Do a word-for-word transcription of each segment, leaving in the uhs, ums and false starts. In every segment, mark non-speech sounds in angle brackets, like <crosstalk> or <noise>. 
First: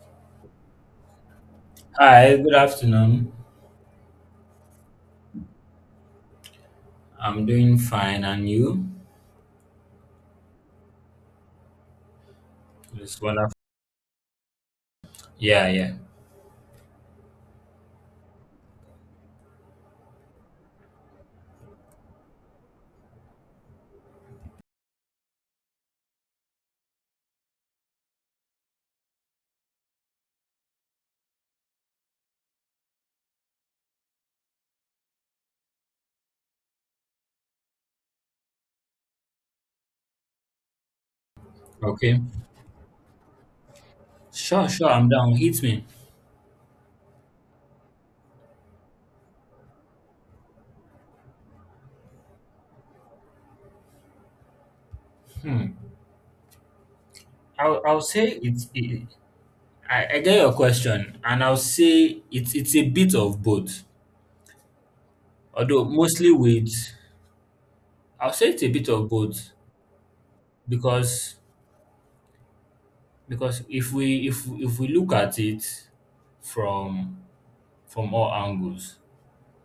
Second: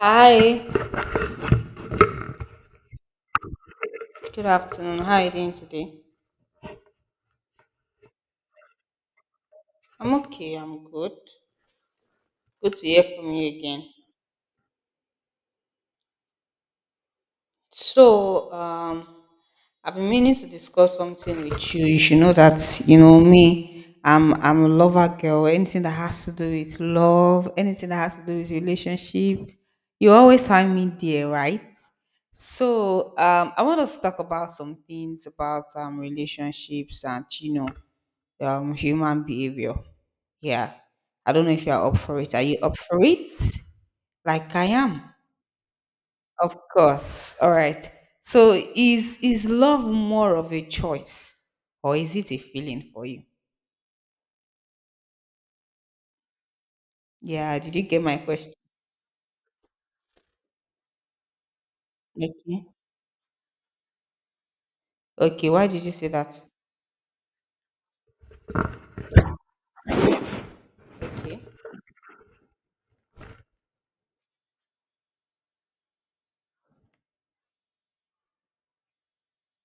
Hi, Hi, good afternoon. good afternoon. How are you doing today? I'm doing fine, and you? I'm okay, I'm good. Good to hear It's from you wonderful. again. Yeah, yeah. So, um, I've been meaning to discuss something with you. You should know that, you know, me, I'm I'm a lover girl. Anything that has to do with love, anything that has to do with relationship, you always find me there, right? So, um, I want us to talk about some things about um relationships and you know, um human behavior. Yeah. I don't know if you're up Okay. for it. Are you up for it? Like I Sure, sure. am. I'm down. Hit me. Of course. All right. So is is love more of a choice or is it a feeling for you? Hmm. Yeah, did I'll, you I'll get my say question? it's. It, I, I get your question, and I'll say it's Okay. it's a bit of both. Okay, why did Although you say mostly that? with, I'll say it's a bit of both because Okay. because if we if if we look at it from from all angles,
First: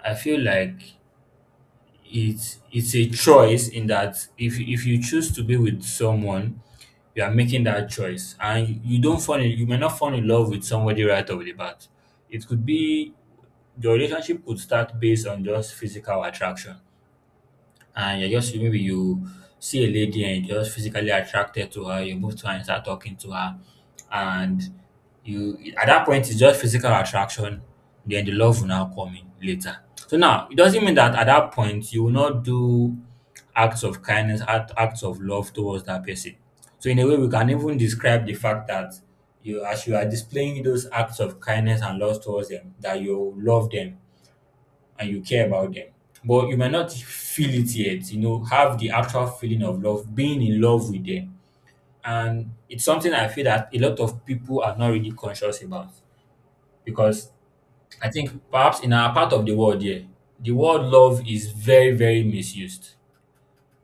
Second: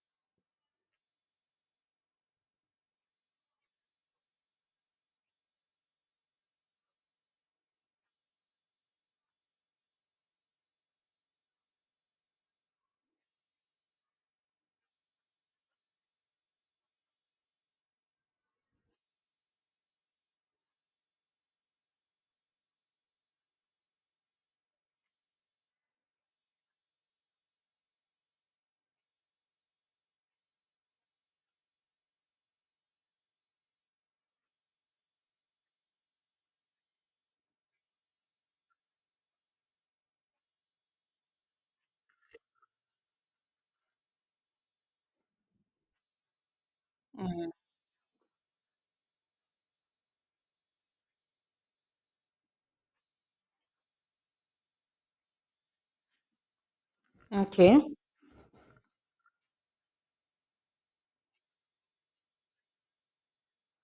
I feel like it's it's a choice in that if if you choose to be with someone, you are making that choice, and you don't fall in you may not fall in love with somebody right off the bat. It could be your relationship could start based on just physical attraction, and you're just maybe you see a lady and you're just physically attracted to her, you move to her and start talking to her, and you at that point it's just physical attraction. Then the love will now come in later. So now it doesn't mean that at that point you will not do acts of kindness, act, acts of love towards that person. So in a way, we can even describe the fact that you, as you are displaying those acts of kindness and love towards them, that you love them and you care about them. But you might not feel Mm, it yet, you know, have the actual feeling of love, being in love with them. And it's something I feel that a lot of people are not really conscious about because okay. I think perhaps in our part of the world, yeah, the word love is very, very misused.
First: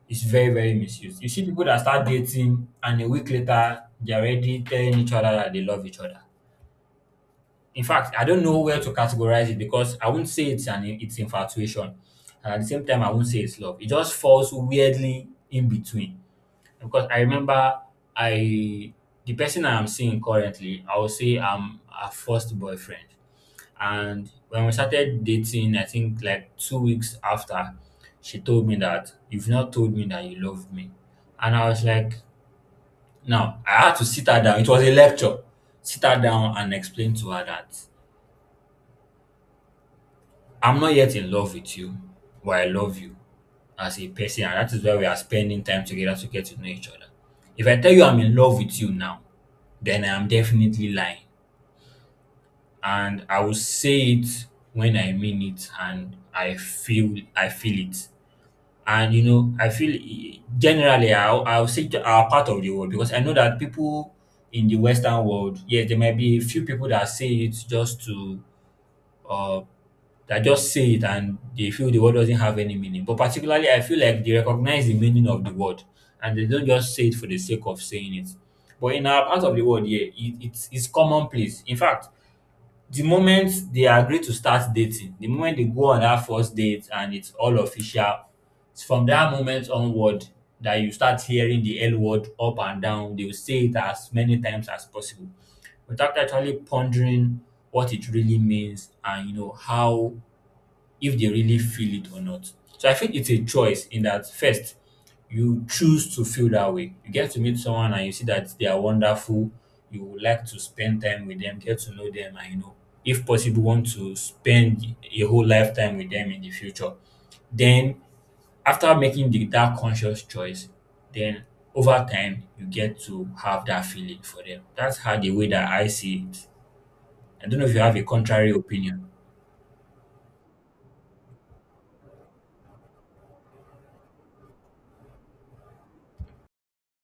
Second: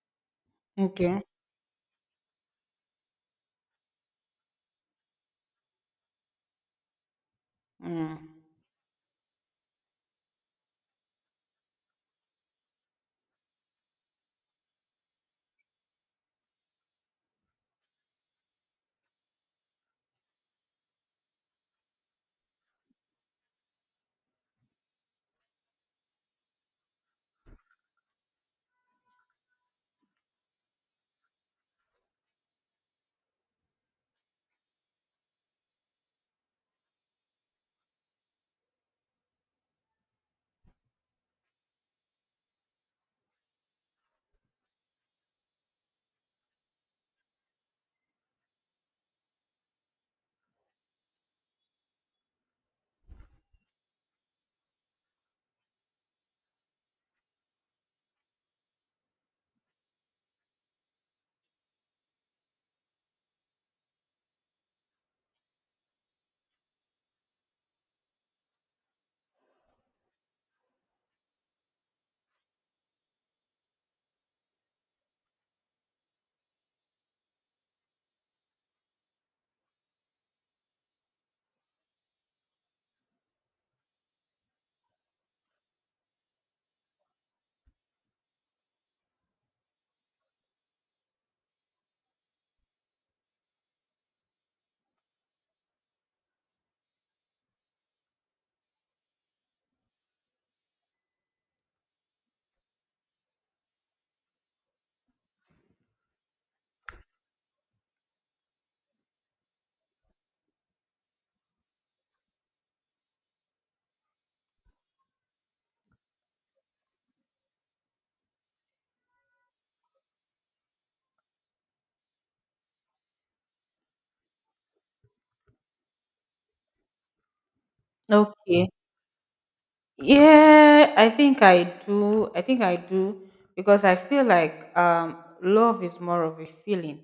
It's very, very misused. Okay. You see people that start dating and a week later, they're already telling each other that they love each other. In fact, I Mm. don't know where to categorize it because I won't say it's an it's infatuation. And at the same time, I won't say it's love. It just falls weirdly in between. Because I remember I the person I'm seeing currently, I would say I'm her first boyfriend. And when we started dating, I think like two weeks after, she told me that you've not told me that you love me. And I was like, no, I had to sit her down. It was a lecture. Sit her down and explain to her that I'm not yet in love with you, but I love you as a person, and that is why we are spending time together to get to know each other. If I tell you I'm in love with you now, then I am definitely lying. And I will say it when I mean it and I feel I feel it. And you know, I feel generally I'll, I'll say to our part of the world, because I know that people in the Western world, yes, there might be a few people that say it just to um that just say it and they feel the word doesn't have any meaning. But particularly, I feel like they recognize the meaning of the word and they don't just say it for the sake of saying it. But in our part of the world, yeah, it, it's, it's commonplace. In fact, the moment they agree to start dating, the moment they go on that first date and it's all official, it's from that moment onward that you start hearing the L word up and down. They will say it as many times as possible without actually pondering what it really means and you know how if they really feel it or not. So I think it's a choice in that first you choose to feel that way. You get to meet someone and you see that they are wonderful. You would like to spend time with them, get to know them, and you know, if possible, want to spend a whole lifetime with them in the future. Then, after making the, that conscious choice, then over time you get to have that feeling for them. That's how the way that I see it. I don't know if you have a contrary Okay. opinion. Yeah, I think I do. I think I do because I feel like um, love is more of a feeling,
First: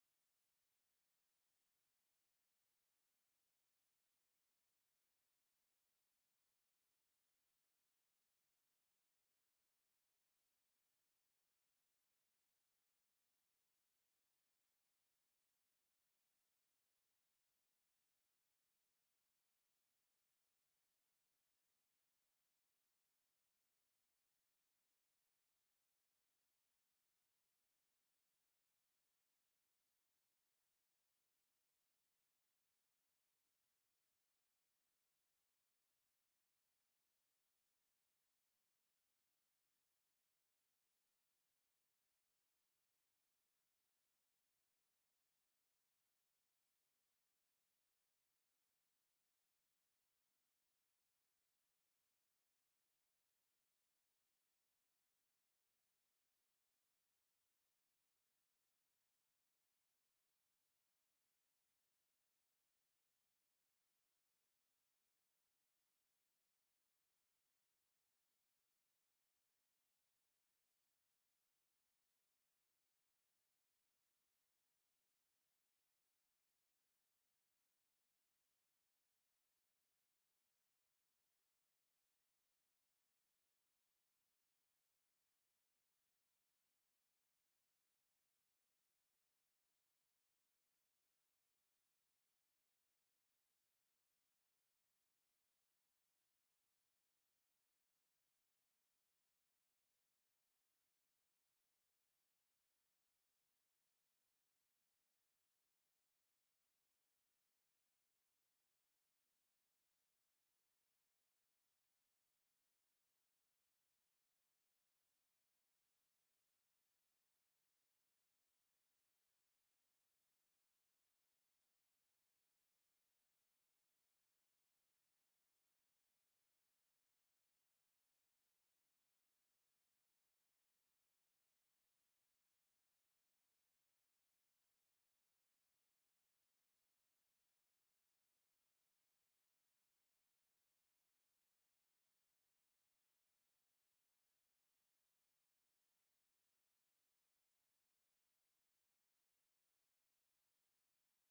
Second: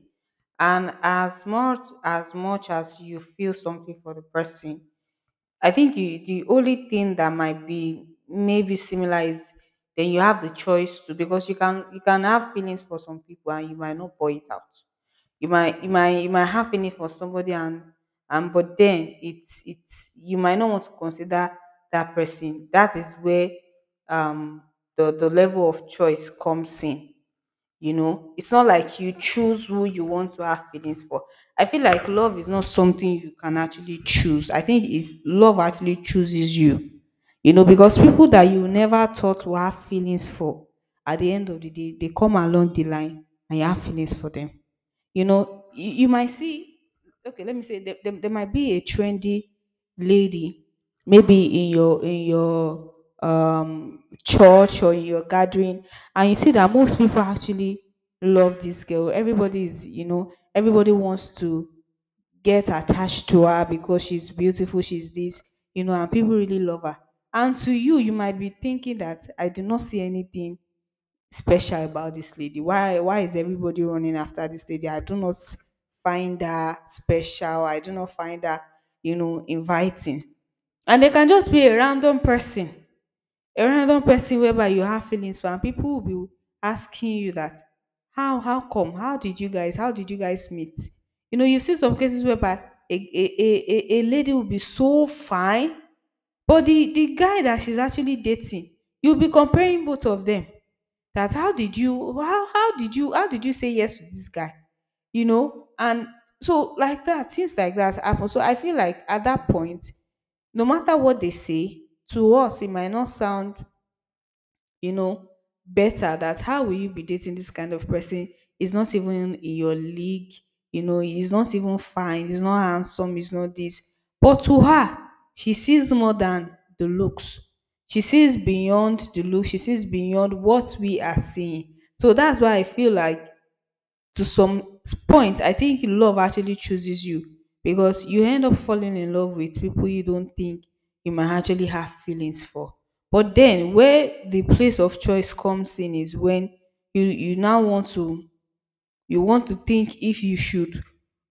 and as much as much as you feel something for the person, I think the, the only thing that might be maybe similar is then you have the choice to, because you can you can have feelings for some people and you might not pour it out. You might you might you might have feeling for somebody and and but then it's it's you might not want to consider that person. That is where um the, the level of choice comes in. You know, it's not like you choose who you want to have feelings for. I feel like love is not something you can actually choose. I think is love actually chooses you. You know, because people that you never thought to have feelings for, at the end of the day they come along the line and you have feelings for them. You know, you, you might see, okay, let me say, there, there, there might be a trendy lady, maybe in your, in your, um church or in your gathering, and you see that most people actually love this girl. Everybody is, you know, everybody wants to get attached to her because she's beautiful, she's this, you know, and people really love her. And to you, you might be thinking that I do not see anything special about this lady. Why why is everybody running after this lady? I do not find her special. I do not find her, you know, inviting. And they can just be a random person, a random person whereby you have feelings for, and people will be asking you that, how how come? How did you guys? How did you guys meet? You know, you see some cases whereby a a a, a a lady will be so fine, but the the guy that she's actually dating, you'll be comparing both of them, that how did you, how how did you, how did you say yes to this guy, you know, and so like that, things like that happen. So I feel like at that point, no matter what they say to us, it might not sound, you know, better. That how will you be dating this kind of person? Is not even in your league, you know, he's not even fine, he's not handsome, he's not this. But to her, she sees more than the looks. She sees beyond the look, she sees beyond what we are seeing. So that's why I feel like to some point, I think love actually chooses you because you end up falling in love with people you don't think you might actually have feelings for. But then, where the place of choice comes in is when you you now want to, you want to think if you should,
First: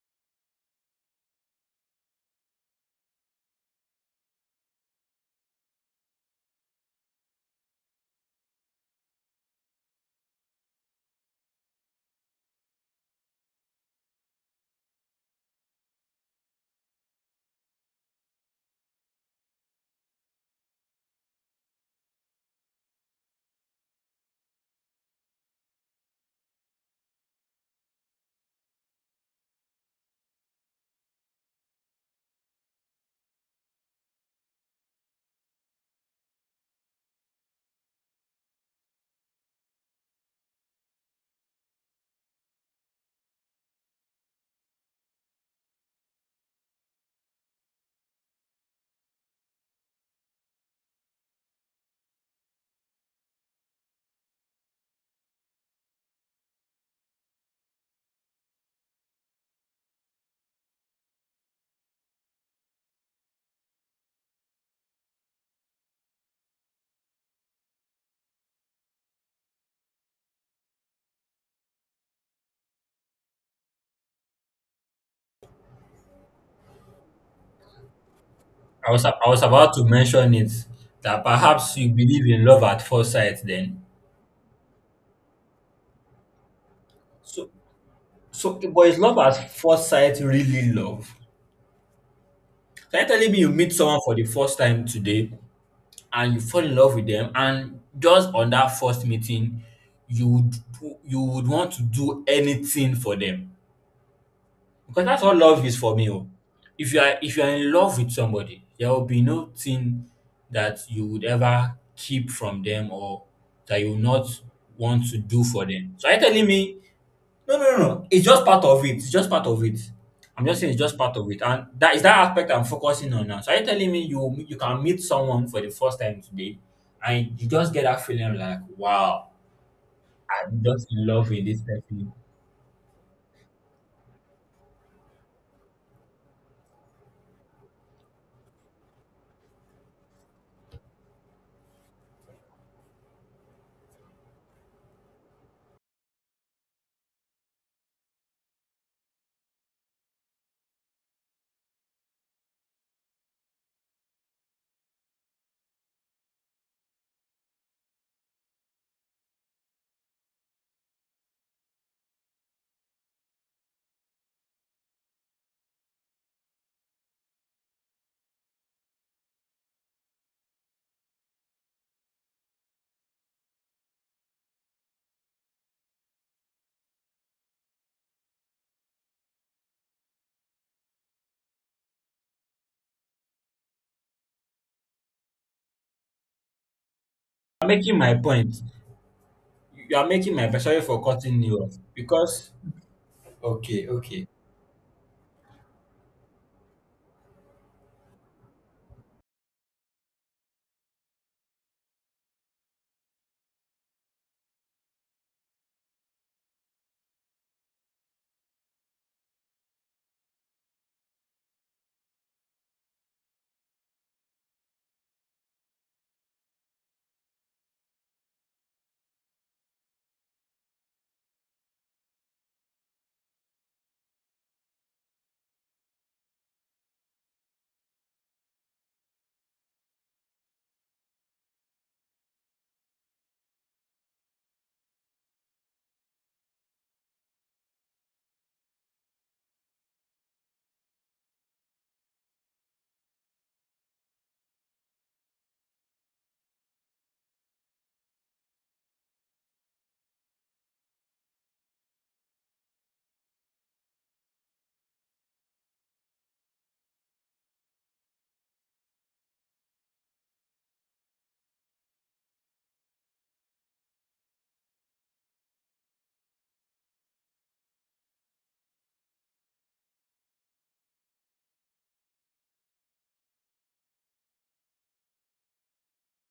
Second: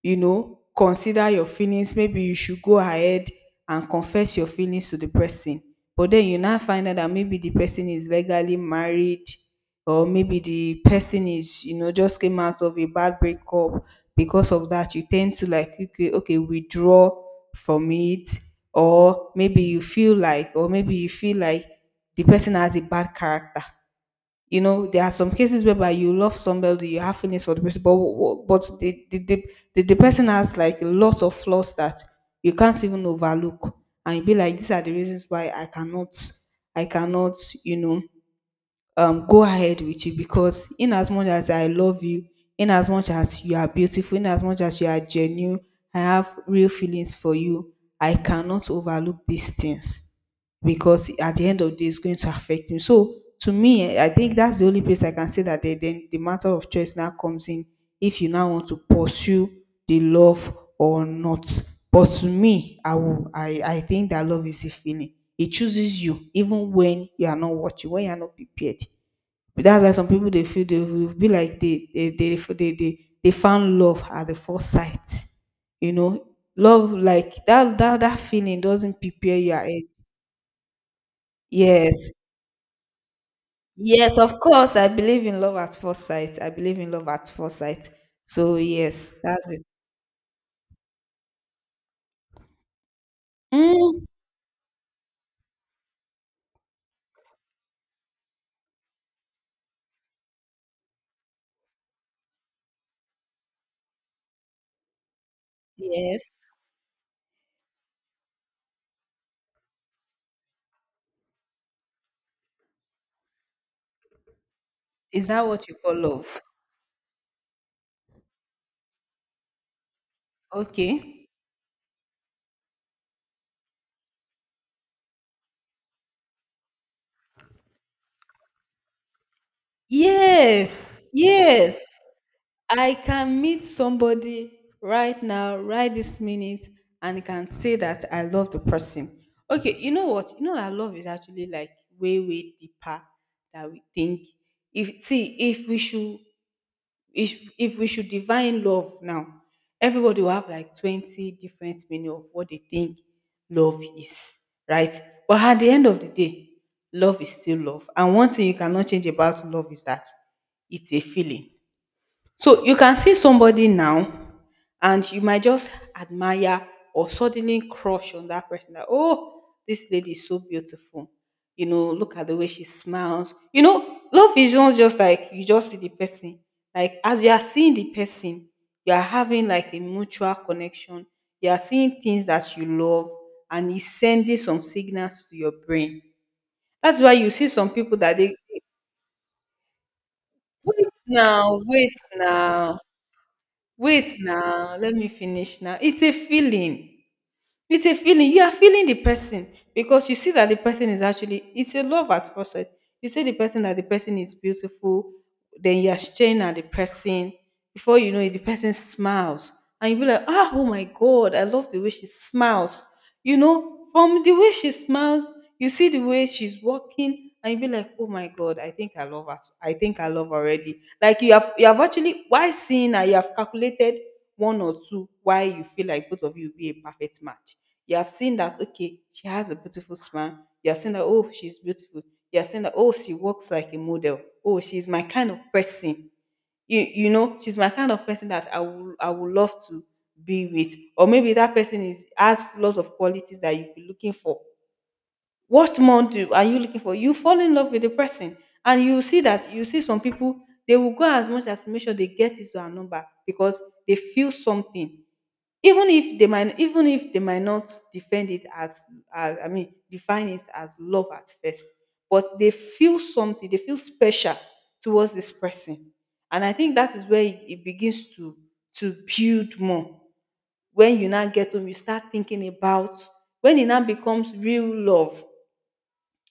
you know, consider your feelings. Maybe you should go ahead and confess your feelings to the person, but then you now find out that maybe the person is legally married, or maybe the person is, you know, just came out of a bad breakup. Because of that, you tend to, like, okay, okay, withdraw from it. Or maybe you feel like or maybe you feel like the person has a bad character. You know, there are some cases whereby you love somebody, you have feelings for the person, but wh- but the the, the, the, the person has like a lot of flaws that you can't even overlook, and you be like, these are the reasons why i cannot i cannot you know, um, go ahead with you. Because in as much as I love you, in as much as you are beautiful, in as much as you are genuine, I have real feelings for you, I cannot overlook these things because at the end of the day, it's going to affect me. So to me, eh, I think that's the only place I can say that the, the, the matter of choice now comes in, if you now want to pursue the love or not. But to me, I will I, I think that love is a feeling. It chooses you even when you are not watching, when you are not prepared. But that's why some people they feel, they will be like they they they they, they, they found love at the first sight. You know, love like that that that feeling I doesn't was, I prepare was your about to ahead. mention it that perhaps you Yes. believe in love at first sight then. Yes, of course. I believe in love at first sight. I believe in love at So, first sight. so So but is love yes, at that's it. first sight really love? Can you telling me you meet someone Mm. for the first time today and you fall in love with them and just on that first meeting you would you would want to do anything for them? Because that's what love is for me oh. Yes. If you are if you are in love with somebody, there will be no thing that you would ever keep from them or that you will not want to Is do that for what you them. call So are you love? telling me no no no no it's just part of it. It's just part of it. I'm just saying it's just part Okay. of it. And that is that aspect I'm focusing on now. So are you telling me you you can meet someone for the first time today and you just get that feeling like wow, I'm just Yes. in love with this Yes. person. I can meet somebody right now, right this minute, and can say that I love the person. Okay, you know what? You know that love is actually like way, way deeper than we think. If see, if we should if if we should define love now, everybody will have like twenty different meaning of what they think love is, right? But at the end of the day, love is still love. And one thing you cannot change about love is that it's a feeling. So you can see somebody now and you might just admire or suddenly crush on that person, that, oh, this lady is so beautiful. You know, look at the way she smiles. You know, love is not just like you just see the person. Like as you are seeing the person, you are having like a mutual connection. You are seeing things that you love and it's sending some signals to your brain. That's why you see I'm some making people my that they point. You are making my Sorry wait for cutting you now, off. wait Because, now okay, wait okay. now, let me finish now. It's a feeling. It's a feeling. You are feeling the person because you see that the person is actually, it's a love at first sight. You see the person, that the person is beautiful, then you are staring at the person. Before you know it, the person smiles. And you be like, ah, oh my God, I love the way she smiles. You know, from the way she smiles, you see the way she's walking, and you be like, oh my God, I think I love her. I think I love her already. Like you have you have actually, while seeing her, you have calculated one or two why you feel like both of you be a perfect match. You have seen that, okay, she has a beautiful smile. You have seen that, oh, she's beautiful. You have seen that, oh, she walks like a model. Oh, she's my kind of person. You, you know, she's my kind of person that I will I would love to be with. Or maybe that person is has lots of qualities that you'd be looking for. What more do are you looking for? You fall in love with the person and you see that you see some people, they will go as much as to make sure they get into her number because they feel something. Even if they might, even if they might not defend it as, as i mean define it as love at first, but they feel something, they feel special towards this person. And I think that is where it, it begins to to build more. When you now get home, you start thinking about, when it now becomes real love,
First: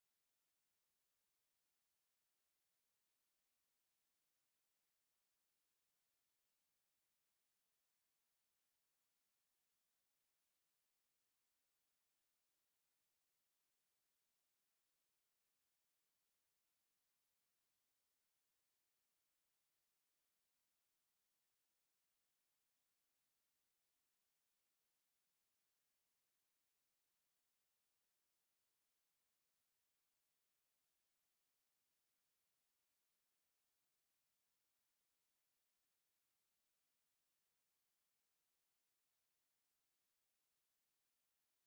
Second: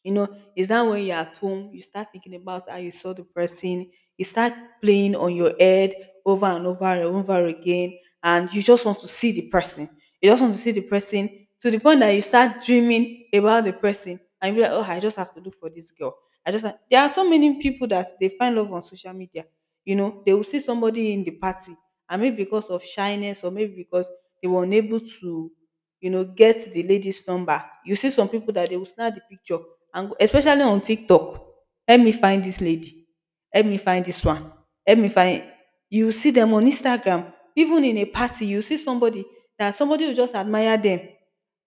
you know, is that when you're at home, you start thinking about how you saw the person, you start playing on your head over and over and over again, and you just want to see the person. You just want to see the person to the point that you start dreaming about the person and you be like, oh, I just have to look for this girl. I just have-" there are so many people that they find love on social media. You know, they will see somebody in the party, and maybe because of shyness or maybe because they were unable to, you know, get the lady's number. You see some people that they will snap the picture and go- especially on TikTok. Help me find this lady. Help me find this one. Help me find. You see them on Instagram, even in a party, you see somebody that somebody will just admire them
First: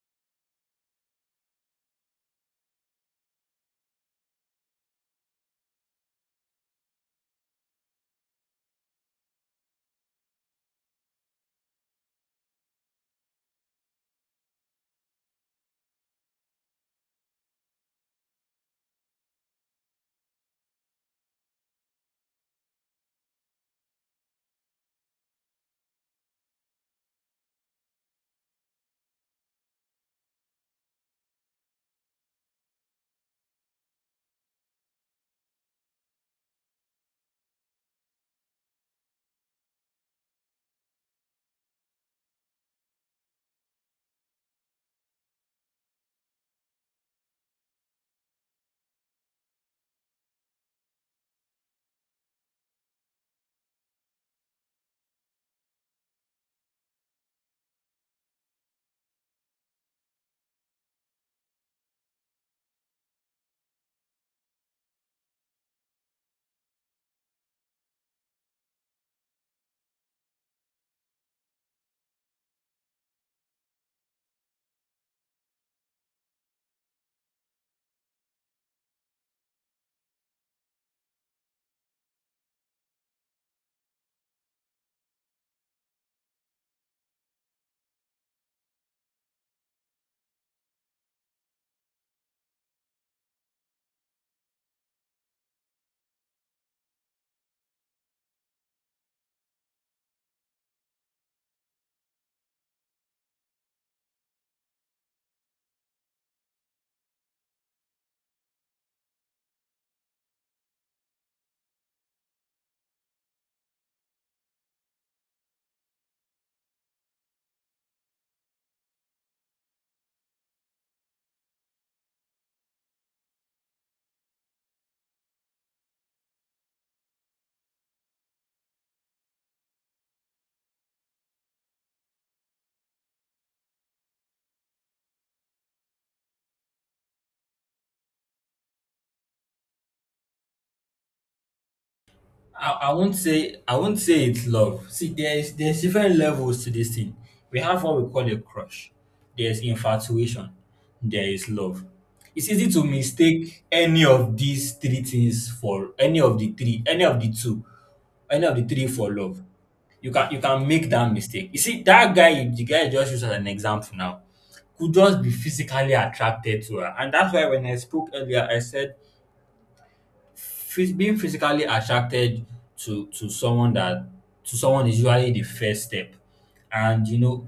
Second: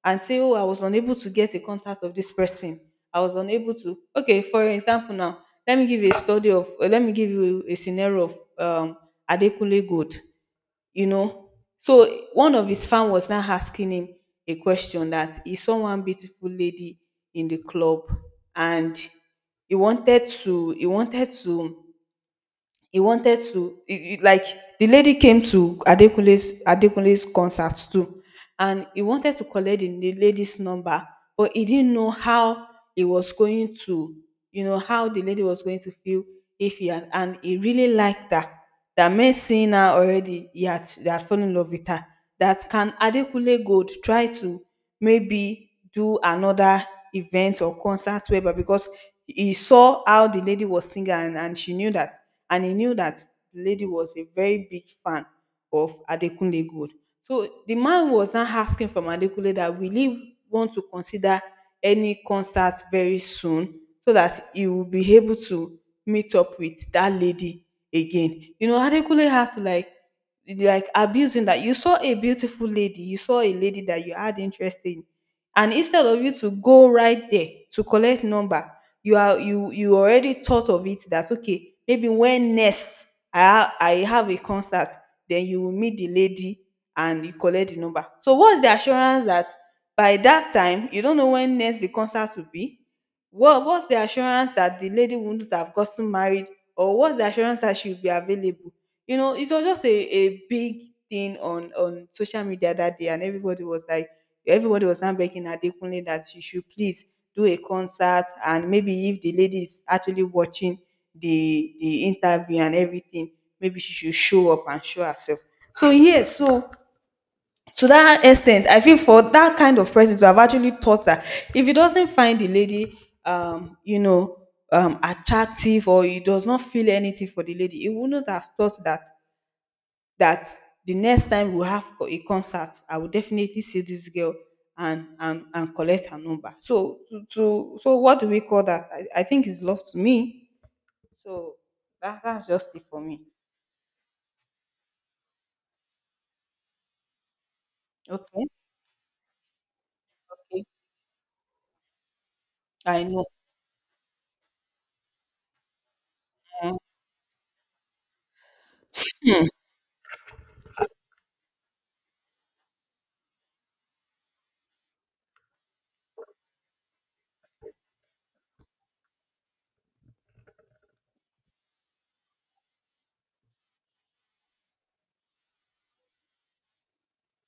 and say, "Oh, I was unable to get a contact of this person. I was unable to." Okay, for example, now, let me give you a study of, uh, let me give you a scenario of um, Adekunle Gold, you know. So one of his fans was now asking him a question, that he saw one beautiful lady in the club, and he wanted to he wanted to he wanted to he, he- like the lady came to adekunle's adekunle's concert too, and he wanted to collect the, the lady's number, but he didn't know how he was going to, you know, how the lady was going to feel if he had. And he really liked her, that meant seeing her already, he had, they had fallen in love with her. That can Adekunle Gold try to maybe do another event or concert, whereby, because he saw how the lady was singing, and, and she knew that, and he knew that the lady was a very big fan of Adekunle Gold. So the man was now asking from Adekunle that will he want to consider any concert very soon, so that he will be able to meet up with that lady again. You know, Adekunle had to like like abusing, that you saw a beautiful lady, you saw a lady that you had interest in, and instead of you to go right there to collect number, you are, you you already thought of it that okay, maybe when next i ha- I have a concert, then you will meet the lady and you collect the number. So what's the assurance that by that time? You don't know when next the concert will be. What what's the assurance that the lady wouldn't have gotten married? Or what's the assurance that she will be available? You know, it was just a a big thing on on social media that day, and everybody was like, everybody was now begging Adekunle that she should please do a concert, and maybe if the lady is actually watching the the interview and everything, maybe she should show up and show herself. So yes, so to that extent, I feel, for that kind of person to have actually thought that, if he doesn't find the lady, um you know, um attractive, or he does not feel anything for the lady, he wouldn't have thought that, that the next time we have co- a concert, I will definitely see this girl and and, and collect her number. So to, to so what do we call that? I, I think it's love, to me. So that, that's I, just it I for won't me. say I won't say it's love. See, there's there's different levels to this thing. We have what we call a Okay. crush. There's infatuation. Okay. There is love. It's easy to I know. mistake any of these three things for any of the Eh. three, any of the two, any of the three for love. Hmm. You can you can make that mistake. You see, that guy, the guy you just used as an example now, could just be physically attracted to her. And that's why when I spoke earlier, I said phys- being physically attracted to to someone that to someone is usually the first step, and you know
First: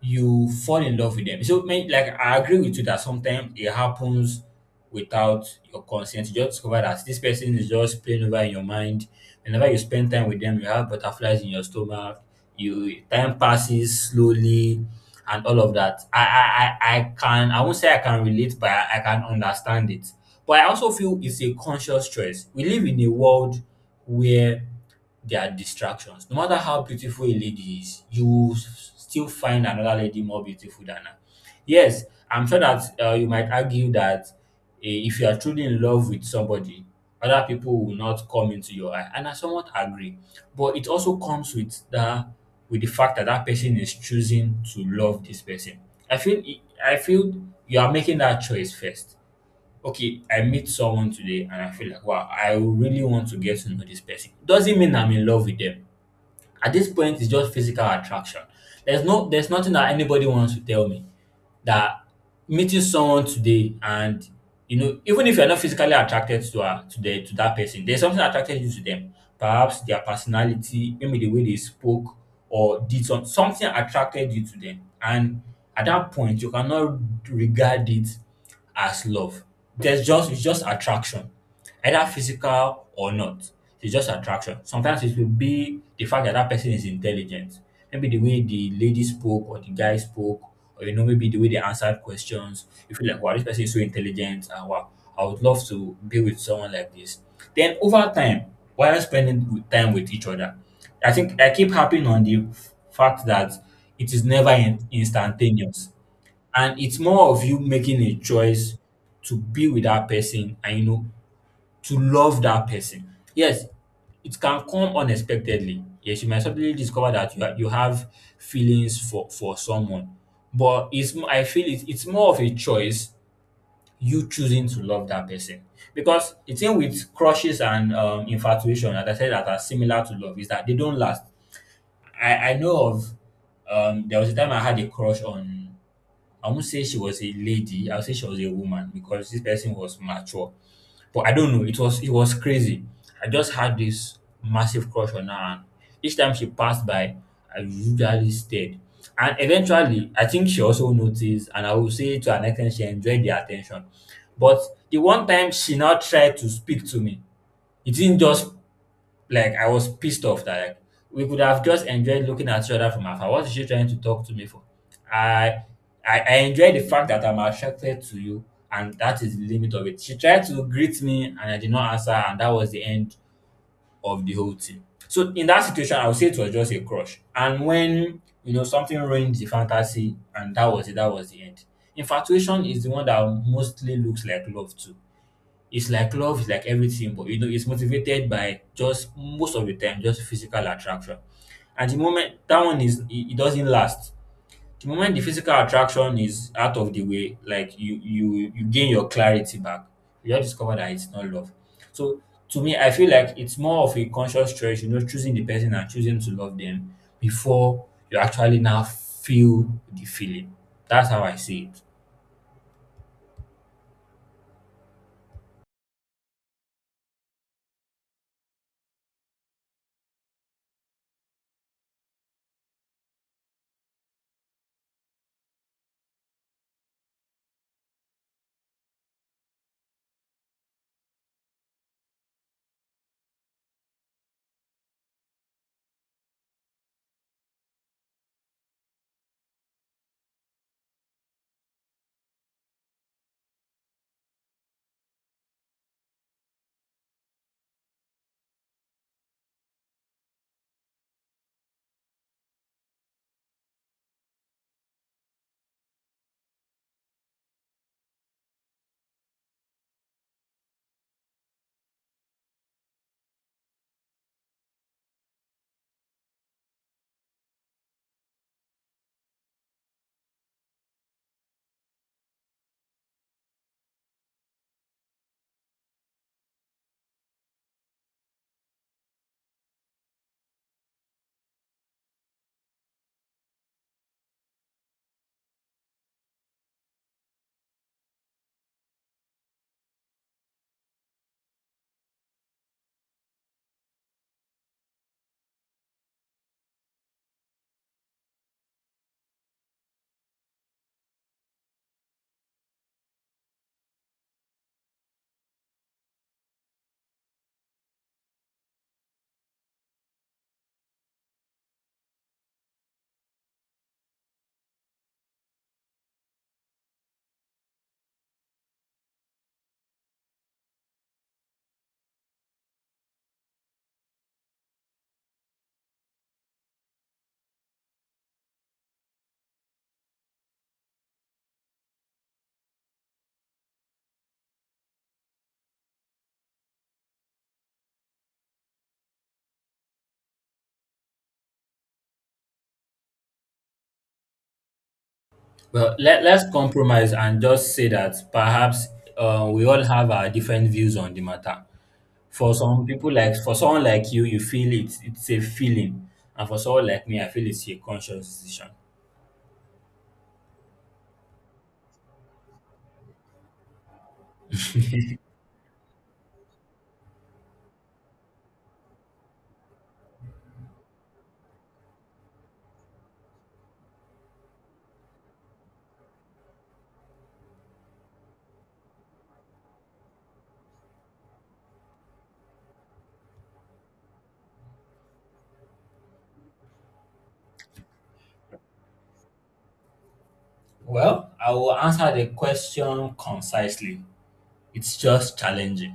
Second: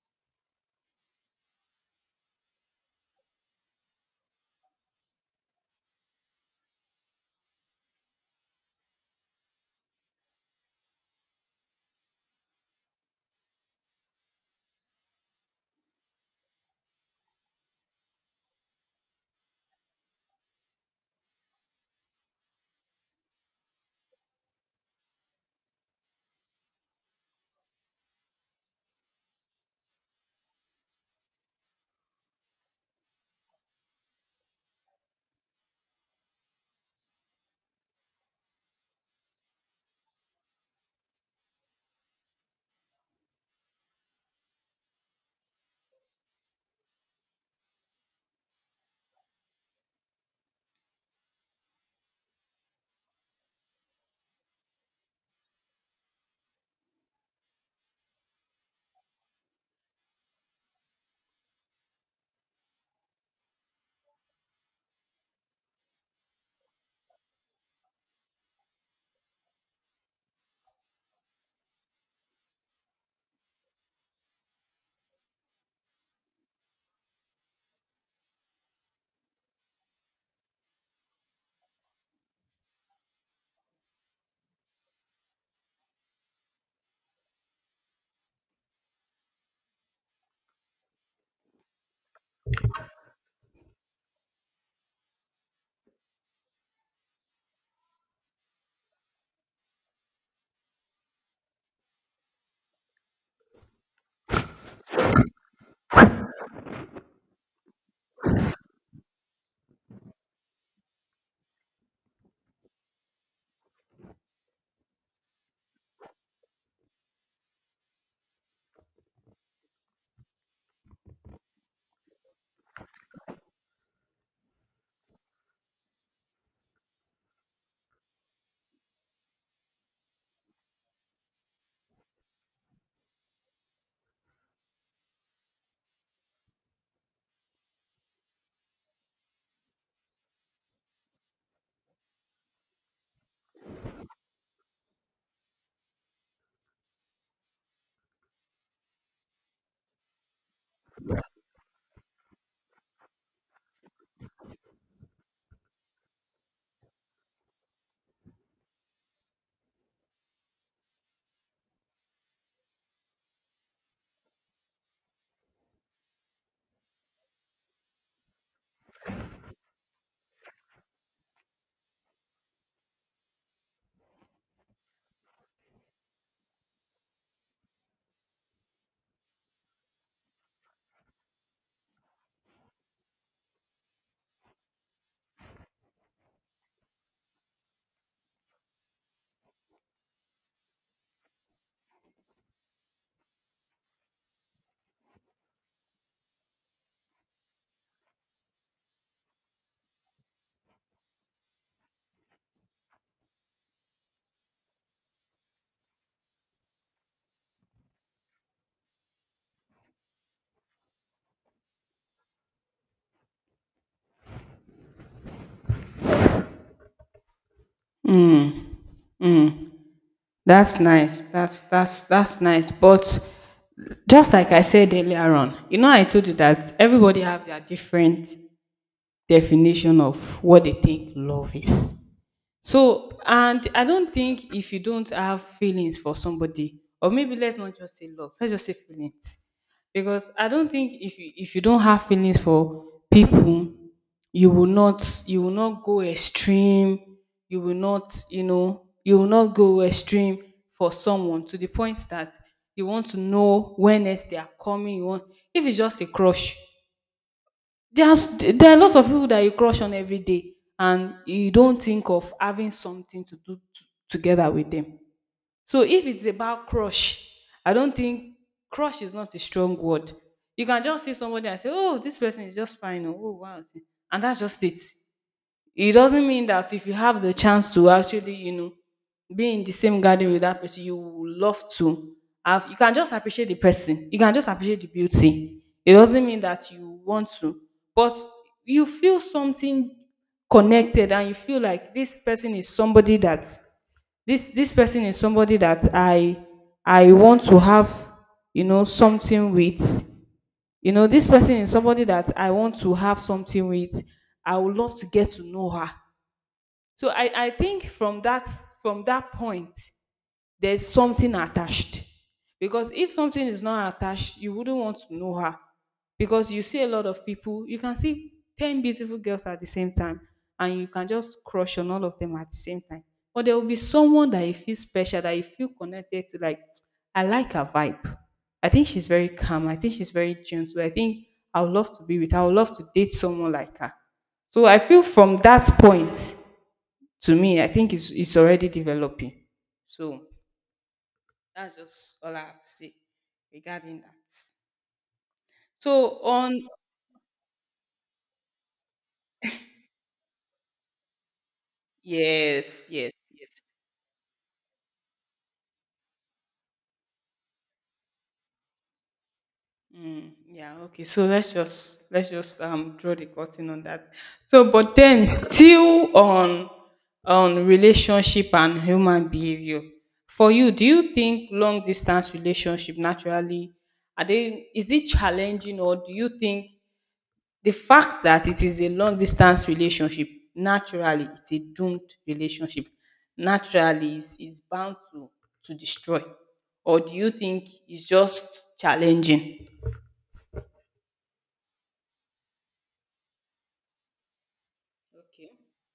you fall in love with them. So may, like, I agree with you that sometimes it happens without your consent. You just discover that this person is just playing over in your mind. Whenever you spend time with them, you have butterflies in your stomach, you time passes slowly, and all of that. I I I I can I won't say I can relate, but I, I can understand it. But I also feel it's a conscious choice. We live in a world where there are distractions. No matter how beautiful a lady is, you will s- still find another lady more beautiful than her. Yes, I'm sure that uh, you might argue that eh, if you are truly in love with somebody, other people will not come into your eye, and I somewhat agree. But it also comes with the with the fact that that person is choosing to love this person. I feel it- I feel you are making that choice first. Okay, I meet someone today, and I feel like wow, I really want to get to know this person. Doesn't mean I'm in love with them. At this point, it's just physical attraction. There's no, there's nothing that anybody wants to tell me that meeting someone today and you know, even if you're not physically attracted to her today to that person, there's something that attracted you to them. Perhaps their personality, maybe the way they spoke or did some, something attracted you to them. And at that point, you cannot regard it as love. There's just it's just attraction, either physical or not. It's just attraction. Sometimes it will be the fact that that person is intelligent. Maybe the way the lady spoke or the guy spoke, or you know, maybe the way they answered questions. You feel like, wow, this person is so intelligent, and wow, I would love to be with someone like this. Then over time, while spending with- time with each other, I think I keep harping on the f- fact that it is never in- instantaneous, and it's more of you making a choice to be with that person, and you know, to love that person. Yes, it can come unexpectedly. Yes, you might suddenly discover that you, ha- you have feelings for, for someone. But it's m- I feel it, it's more of a choice, you choosing to love that person. Because the thing with crushes and um, infatuation, as I said, that are similar to love, is that they don't last. I, I know of, um, there was a time I had a crush on I won't say she was a lady. I'll say she was a woman because this person was mature. But I don't know. It was it was crazy. I just had this massive crush on her, and each time she passed by, I usually stared. And eventually, I think she also noticed, and I will say to an extent, she enjoyed the attention. But the one time she now tried to speak to me, it didn't just like I was pissed off that, like, we could have just enjoyed looking at each other from afar. What is she trying to talk to me for? I I, I enjoy the fact that I'm attracted to you, and that is the limit of it. She tried to greet me, and I did not answer, and that was the end of the whole thing. So in that situation, I would say it was just a crush. And when you know something ruined the fantasy, and that was it. That was the end. Infatuation is the one that mostly looks like love too. It's like love is like everything, but you know, it's motivated by just most of the time, just physical attraction. And the moment that one is, it, it doesn't last. The moment the physical attraction is out of the way, like you, you, you gain your clarity back. You just discover that it's not love. So to me, I feel like it's more of a conscious choice, you know, choosing the person and choosing to love them before you actually now feel the feeling. That's how I see it. Mm, mm. That's nice. That's that's that's nice. But just like I said earlier on, you know, I told you that everybody have their different definition of what they think love is. So, and I don't think if you don't have feelings for somebody, or maybe let's not just say love, let's just say feelings, because I don't think if you, if you don't have feelings for people, you will not you will not go extreme. You will not, you know, you will not go extreme for someone to the point that you want to know when next they are coming. You want, if it's just a crush, there's there are lots of people that you crush on every day, and you don't think of having something to do t- together with them. So if it's about crush, I don't think, crush is not a strong word. You can just see somebody and say, "Oh, this person is just fine," or "Oh, wow," and that's just it. It doesn't mean that if you have the chance to actually, you know, be in the same garden with that person, you would love to have. You can just appreciate the person. You can just appreciate the beauty. It doesn't mean that you want to, but you feel something connected, and you feel like this person is somebody that, this this person is somebody that I I want to have, you know, something with. You know, this person is somebody that I want to have something with. I would love to get to know her. So I, I think from that, from that point, there's something attached. Because if something is not attached, you wouldn't want to know her. Because you see a lot of people, you can see ten beautiful girls at the same time, and you can just crush on all of them at the same time. But there will be someone that you feel special, that you feel connected to, like, I like her vibe. I think she's very calm. I think she's very gentle. I think I would love to be with her. I would love to date someone like her. So I feel from that point, to me, I think it's it's already developing. So that's just all I have to say regarding that. Well, So let, let's on, compromise and just say that perhaps uh, we all have our different views on the matter. For some yes, people, yes, like for yes. someone like you, you feel it; it's a feeling, and for someone like me, I feel it's a conscious decision. Mm, yeah, okay. So let's just let's just, um draw the curtain on that. So but then, still on on relationship and human behavior. For you, do you think long distance relationship naturally, are they, is it challenging? Or do you think, the fact that it is a long distance relationship, naturally, it's a doomed relationship. Naturally, it's, it's bound to, to destroy. Or do you think it's just challenging? Well, I will answer the question concisely. It's just Okay, challenging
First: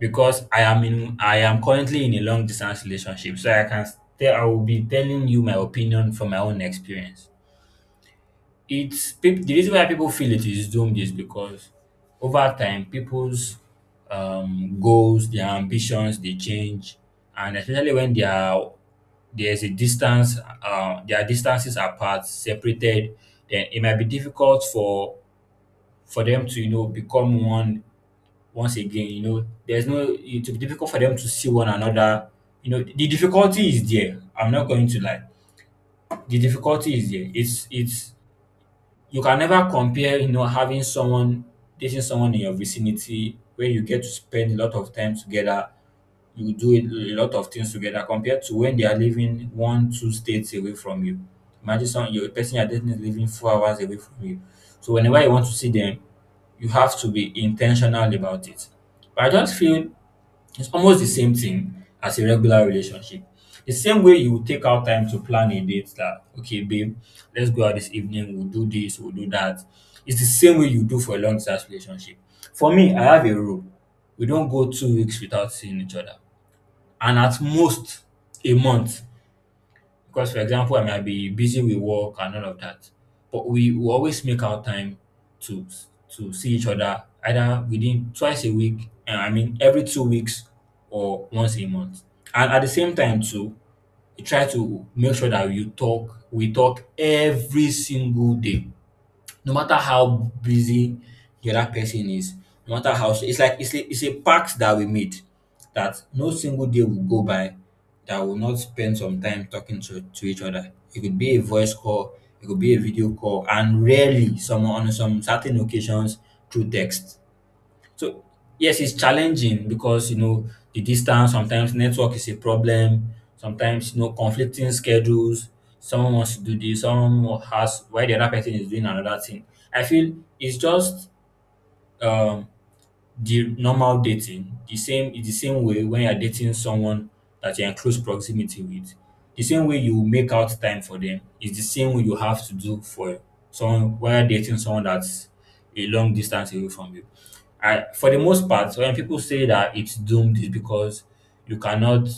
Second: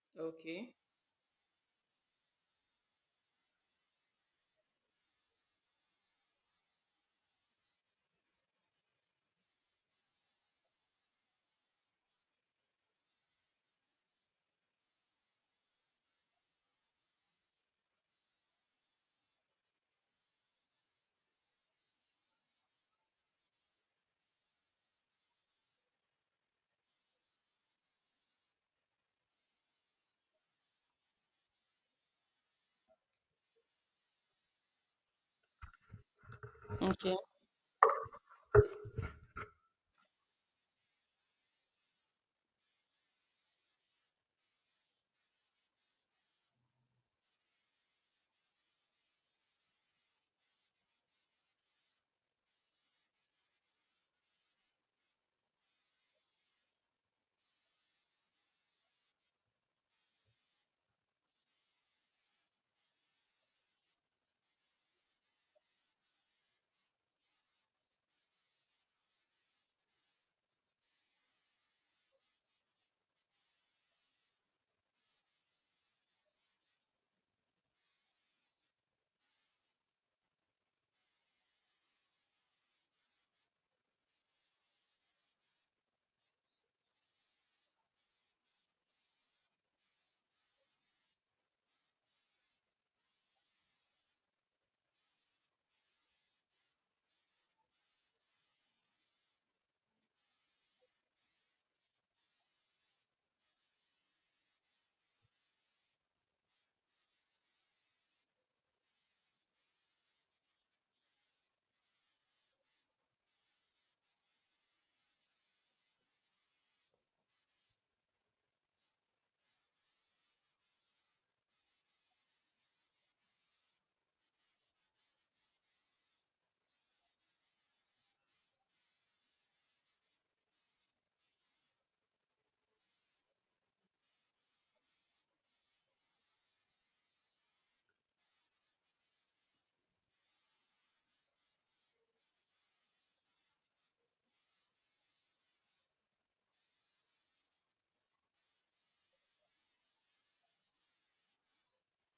because I okay, am in I am currently in a long distance relationship, so I can tell I will be telling you my opinion from my own experience. It's peop The reason why people feel it is doomed is because over time people's um, goals, their ambitions, they change, and especially when they are there's a distance, uh, their distances apart, separated, then it might be difficult for for them to, you know, become one once again. You know, there's no it will be difficult for them to see one another. You know, the difficulty is there. I'm not going to lie. The difficulty is okay. there. It's it's you can never compare, you know, having someone dating someone in your vicinity where you get to spend a lot of time together, you do a a lot of things together compared to when they are living one, two states away from you. Imagine some your person you're dating is living four hours away from you. So whenever you want to see them, you have to be intentional about it. But I just feel it's almost the same thing as a regular relationship. The same way you would take out time to plan a date that, okay, babe, let's go out this evening, we'll do this, we'll do that. It's the same way you do for a long distance relationship. For me, I have a rule. We don't go two weeks without seeing each other. And at most, a month. Because, for example, I might be busy with work and all of that, but we will always make our time to to see each other either within twice a week, uh, I mean every two weeks or once a month. And at the same time too, we try to make sure that we talk, we talk every single day no matter how busy the other person is, no matter how. So it's like it's a, it's a pact that we made that no single day will go by that will not spend some time talking to, to each other. It could be a voice call, it could be a video call, and rarely some on some certain occasions through text. So yes, it's challenging because, you know, the distance, sometimes network is a problem, sometimes, you know, conflicting schedules, someone wants to do this, someone has why the other person is doing another thing. I feel it's just um the normal dating, the same is the same way when you're dating someone that you're in close proximity with. The same way you make out time for them is the same way you have to do for someone while dating someone that's a long distance away from you. I, for the most part, when people say that it's doomed, is because you cannot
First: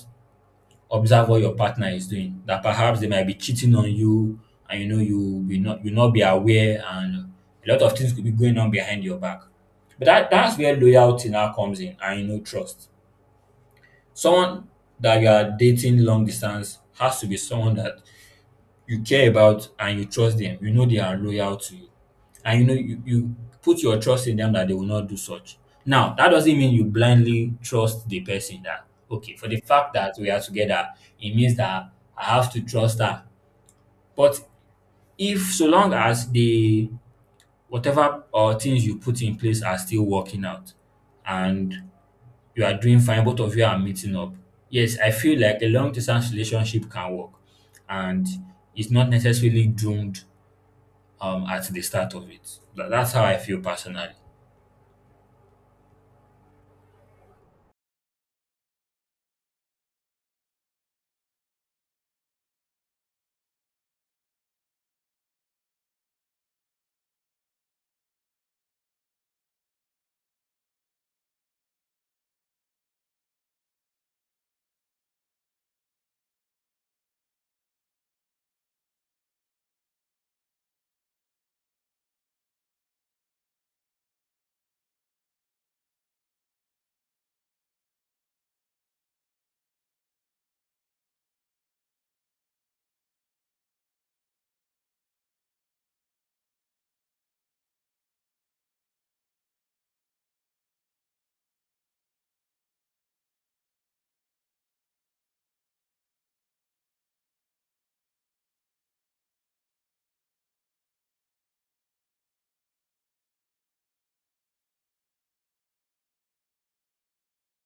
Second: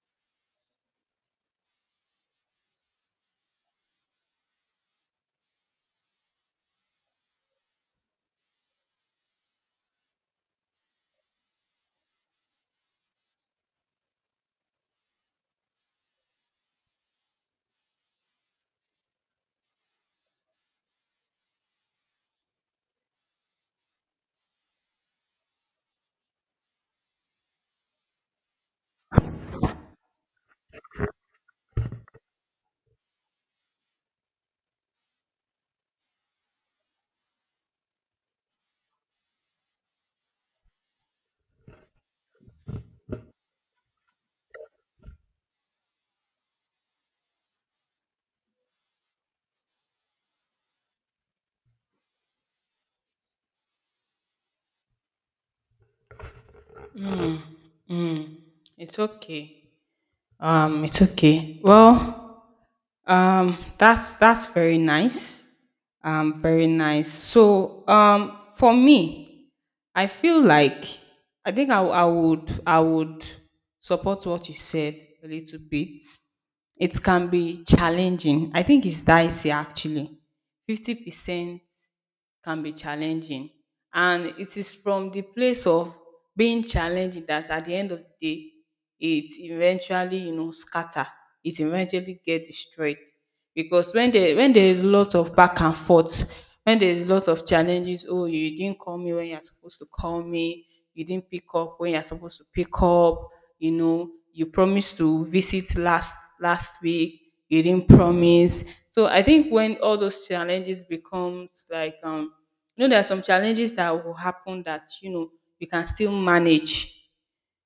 observe what your partner is doing, that perhaps they might be cheating on you and, you know, you will not you not be aware, and a lot of things could be going on behind your back, but that that's where loyalty now comes in, and, you know, trust. Someone that you are dating long distance has to be someone that you care about and you trust them. You know they are loyal to you. And you know you, you put your trust in them that they will not do such. Now, that doesn't mean you blindly trust the person that, okay, for the fact that we are together, it means that I have to trust her. But if so long as the whatever uh, things you put in place are still working out and you are doing fine, both of you are meeting up. Yes, I feel like a long distance relationship can work, and it's not necessarily doomed um, at the start of it. That, that's how I feel personally. Mm, it's okay. Um, it's okay. Well, um, that's that's very nice. Um, very nice. So, um, for me, I feel like, I think I, I would, I would support what you said a little bit. It can be challenging. I think it's dicey, actually. Fifty percent can be challenging. And it is from the place of being challenging, that at the end of the day, it eventually, you know, scatter. It eventually get destroyed. Because when there, when there is a lot of back and forth, when there is a lot of challenges, oh, you didn't call me when you're supposed to call me, you didn't pick up when you're supposed to pick up, you know, you promised to visit last last week, you didn't promise. So I think when all those challenges becomes like, um, you know, there are some challenges that will happen that, you know, you can still manage.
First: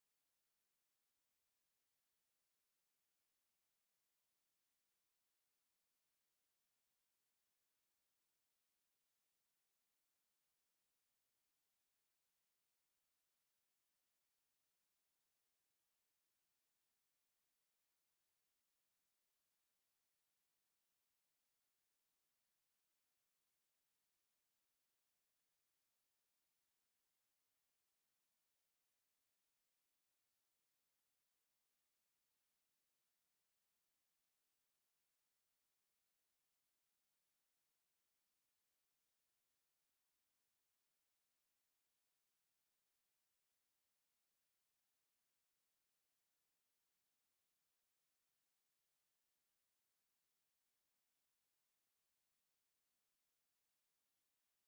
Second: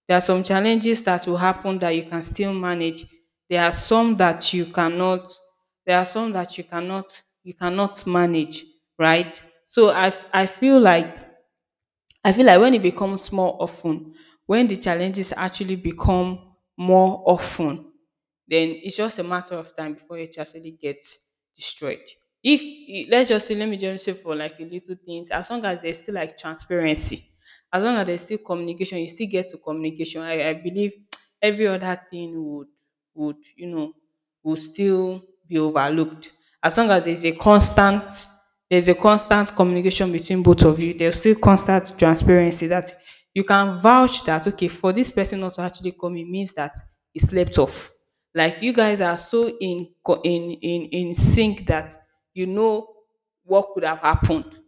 There are some challenges that will happen that you can still manage. There are some that you cannot, there are some that you cannot you cannot manage, right? So i f- I feel like, I feel like when it becomes more often, when the challenges actually become more often, then it's just a matter of time before it actually gets destroyed. If i- let's just say, let me just say, for like the little things, as long as there's still like transparency, as long as there's still communication, you still get to communication. I, I believe <tsk> every other thing would would you know, will still be overlooked, as long as there's a constant, there's a constant communication between both of you, there's still constant transparency, that you can vouch that okay, for this person not to actually come, it means that he slept off. Like you guys are so in co- in in in sync that, you know, what could have happened.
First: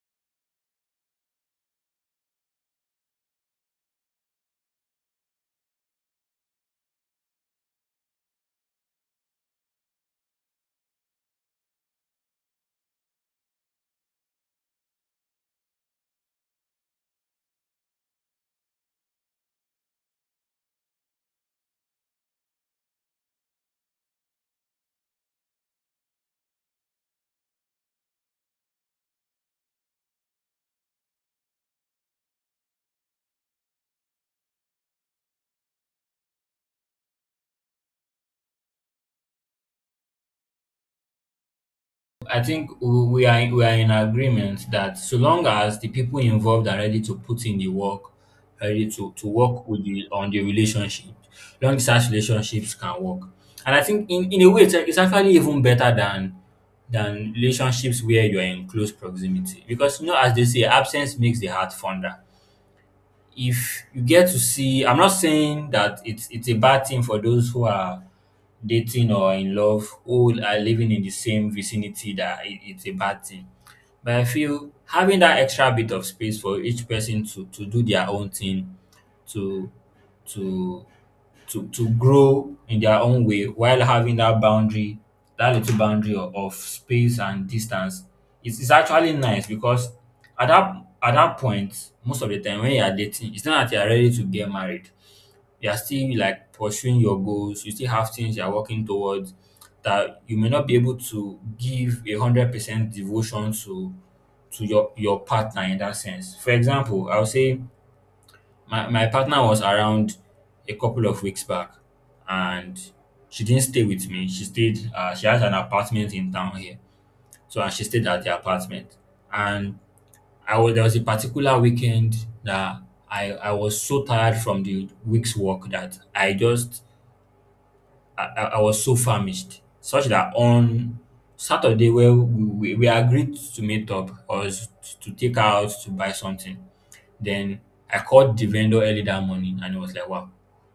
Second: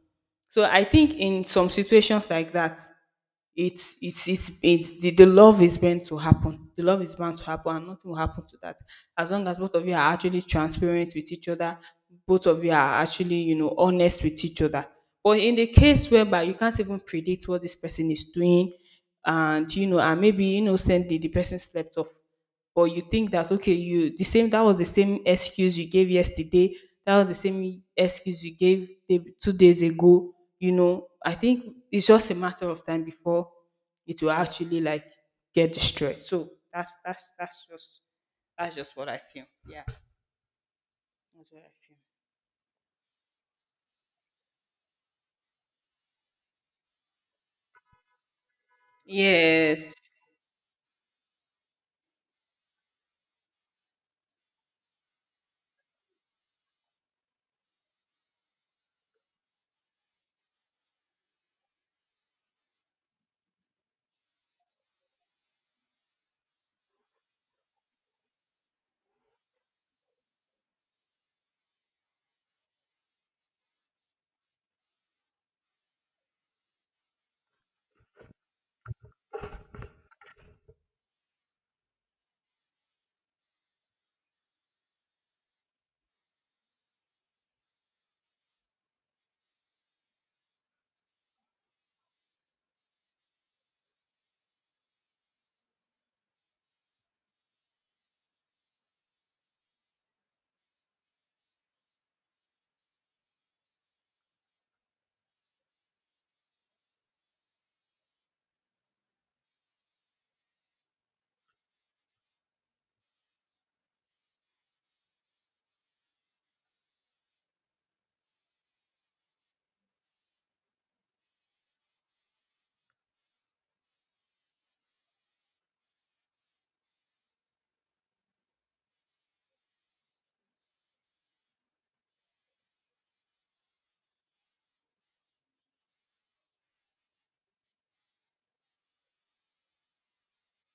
So I think in some situations like that, it's it's it's it's the, the love is meant to happen, the love is bound to happen, and nothing will happen to that, as long as both of you are actually transparent with each other, both of you are actually, you know, honest with each other. But in the case whereby you can't even predict what this person is doing, and you know, and maybe innocently the person slept off, but you think that okay, you the same, that was the same excuse you gave yesterday, that was the same excuse you gave day, two days ago, you know, I think it's just a matter of time before it will actually, like, get destroyed. So that's that's that's just that's just what I feel, yeah, that's what I feel. I think w- we are we are in agreement that, so long as the people involved are ready to put in the work, ready to to work with the Yes, on the relationship, long distance relationships can work. And I think, in, in a way, it's, it's actually even better than than relationships where you are in close proximity, because, you know, as they say, absence makes the heart fonder. If you get to see I'm not saying that it's it's a bad thing for those who are dating or in love who are living in the same vicinity, that it, it's a bad thing. But I feel having that extra bit of space for each person to to do their own thing to to to to grow in their own way while having that boundary, that little boundary of, of space and distance, it's, it's actually nice because at that at that point most of the time when you are dating it's not that you are ready to get married, you are still like pursuing your goals, you still have things you are working towards that you may not be able to give a hundred percent devotion to to your your partner in that sense. For example, I will say my, my partner was around a couple of weeks back, and she didn't stay with me, she stayed uh, she has an apartment in town here, so and she stayed at the apartment. And I was there was a particular weekend that i I was so tired from the week's work that I just i, I I was so famished, such that on Saturday where we, we, we agreed to meet up or to take her out to buy something. Then I called the vendor early that morning and it was like, wow,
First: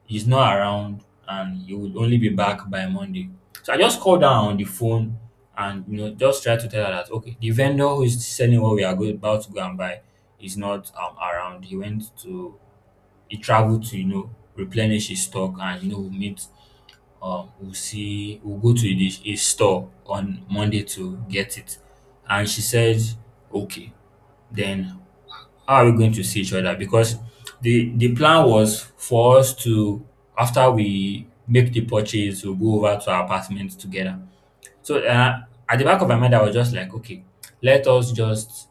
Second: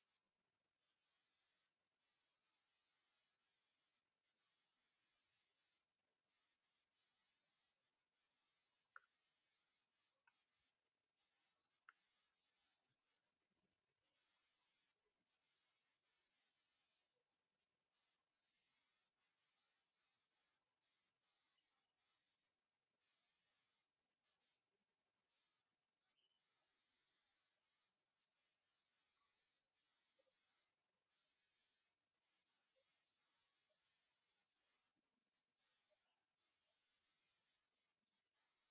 he's not around and he would only be back by Monday. So I just called her on the phone and, you know, just try to tell her that, okay, the vendor who is selling what we are go- about to go and buy is not um, around. He went to he traveled to, you know, replenish his stock, and, you know, we'll meet um we'll see we'll go to his, his store on Monday to get it. And she said, okay. Then how are we going to see each other? Because the the plan was for us to, after we make the purchase, we'll go over to our apartment together. So uh, at the back of my mind, I was just like, okay, let us just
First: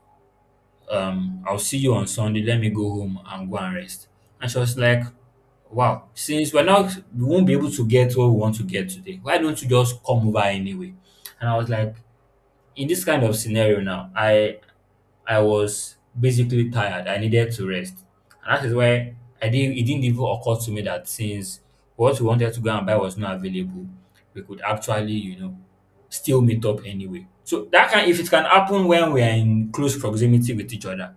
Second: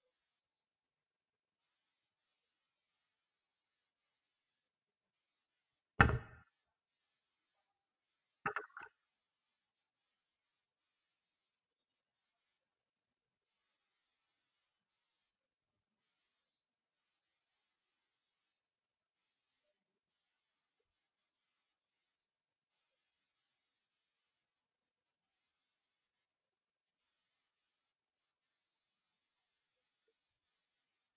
um, I'll see you on Sunday. Let me go home and go and rest. And she was like, wow, since we're not we won't be able to get what we want to get today, why don't you just come over anyway? And I was like, in this kind of scenario now, I I was basically tired. I needed to rest. And that is why I didn't it didn't even occur to me that, since what we wanted to go and buy was not available, we could actually, you know, still meet up anyway. So that can if it can happen when we are in close proximity with each other,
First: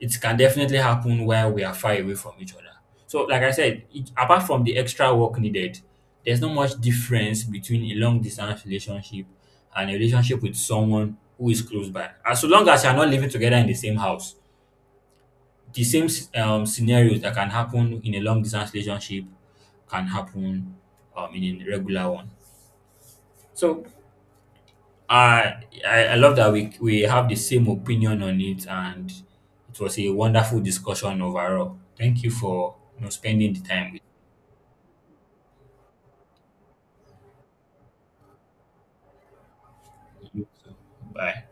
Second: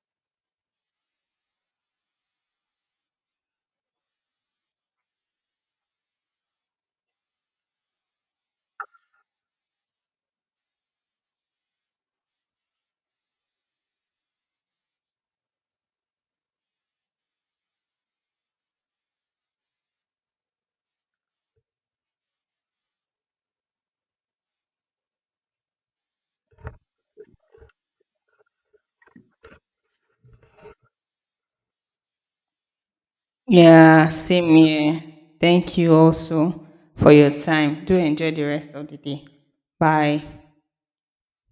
it can definitely happen while we are far away from each other. So, like I said, it, apart from the extra work needed, there's not much difference between a long distance relationship and a relationship with someone who is close by. As long as you're not living together in the same house, the same s- um, scenarios that can happen in a long distance relationship can happen um, in a regular one. So, I, I I love that we we have the same opinion on it, and it was a wonderful discussion overall. Thank you for, you know, spending the time with. yeah, same here. Thank you also for your time. Do enjoy the rest of the day. Bye. Bye.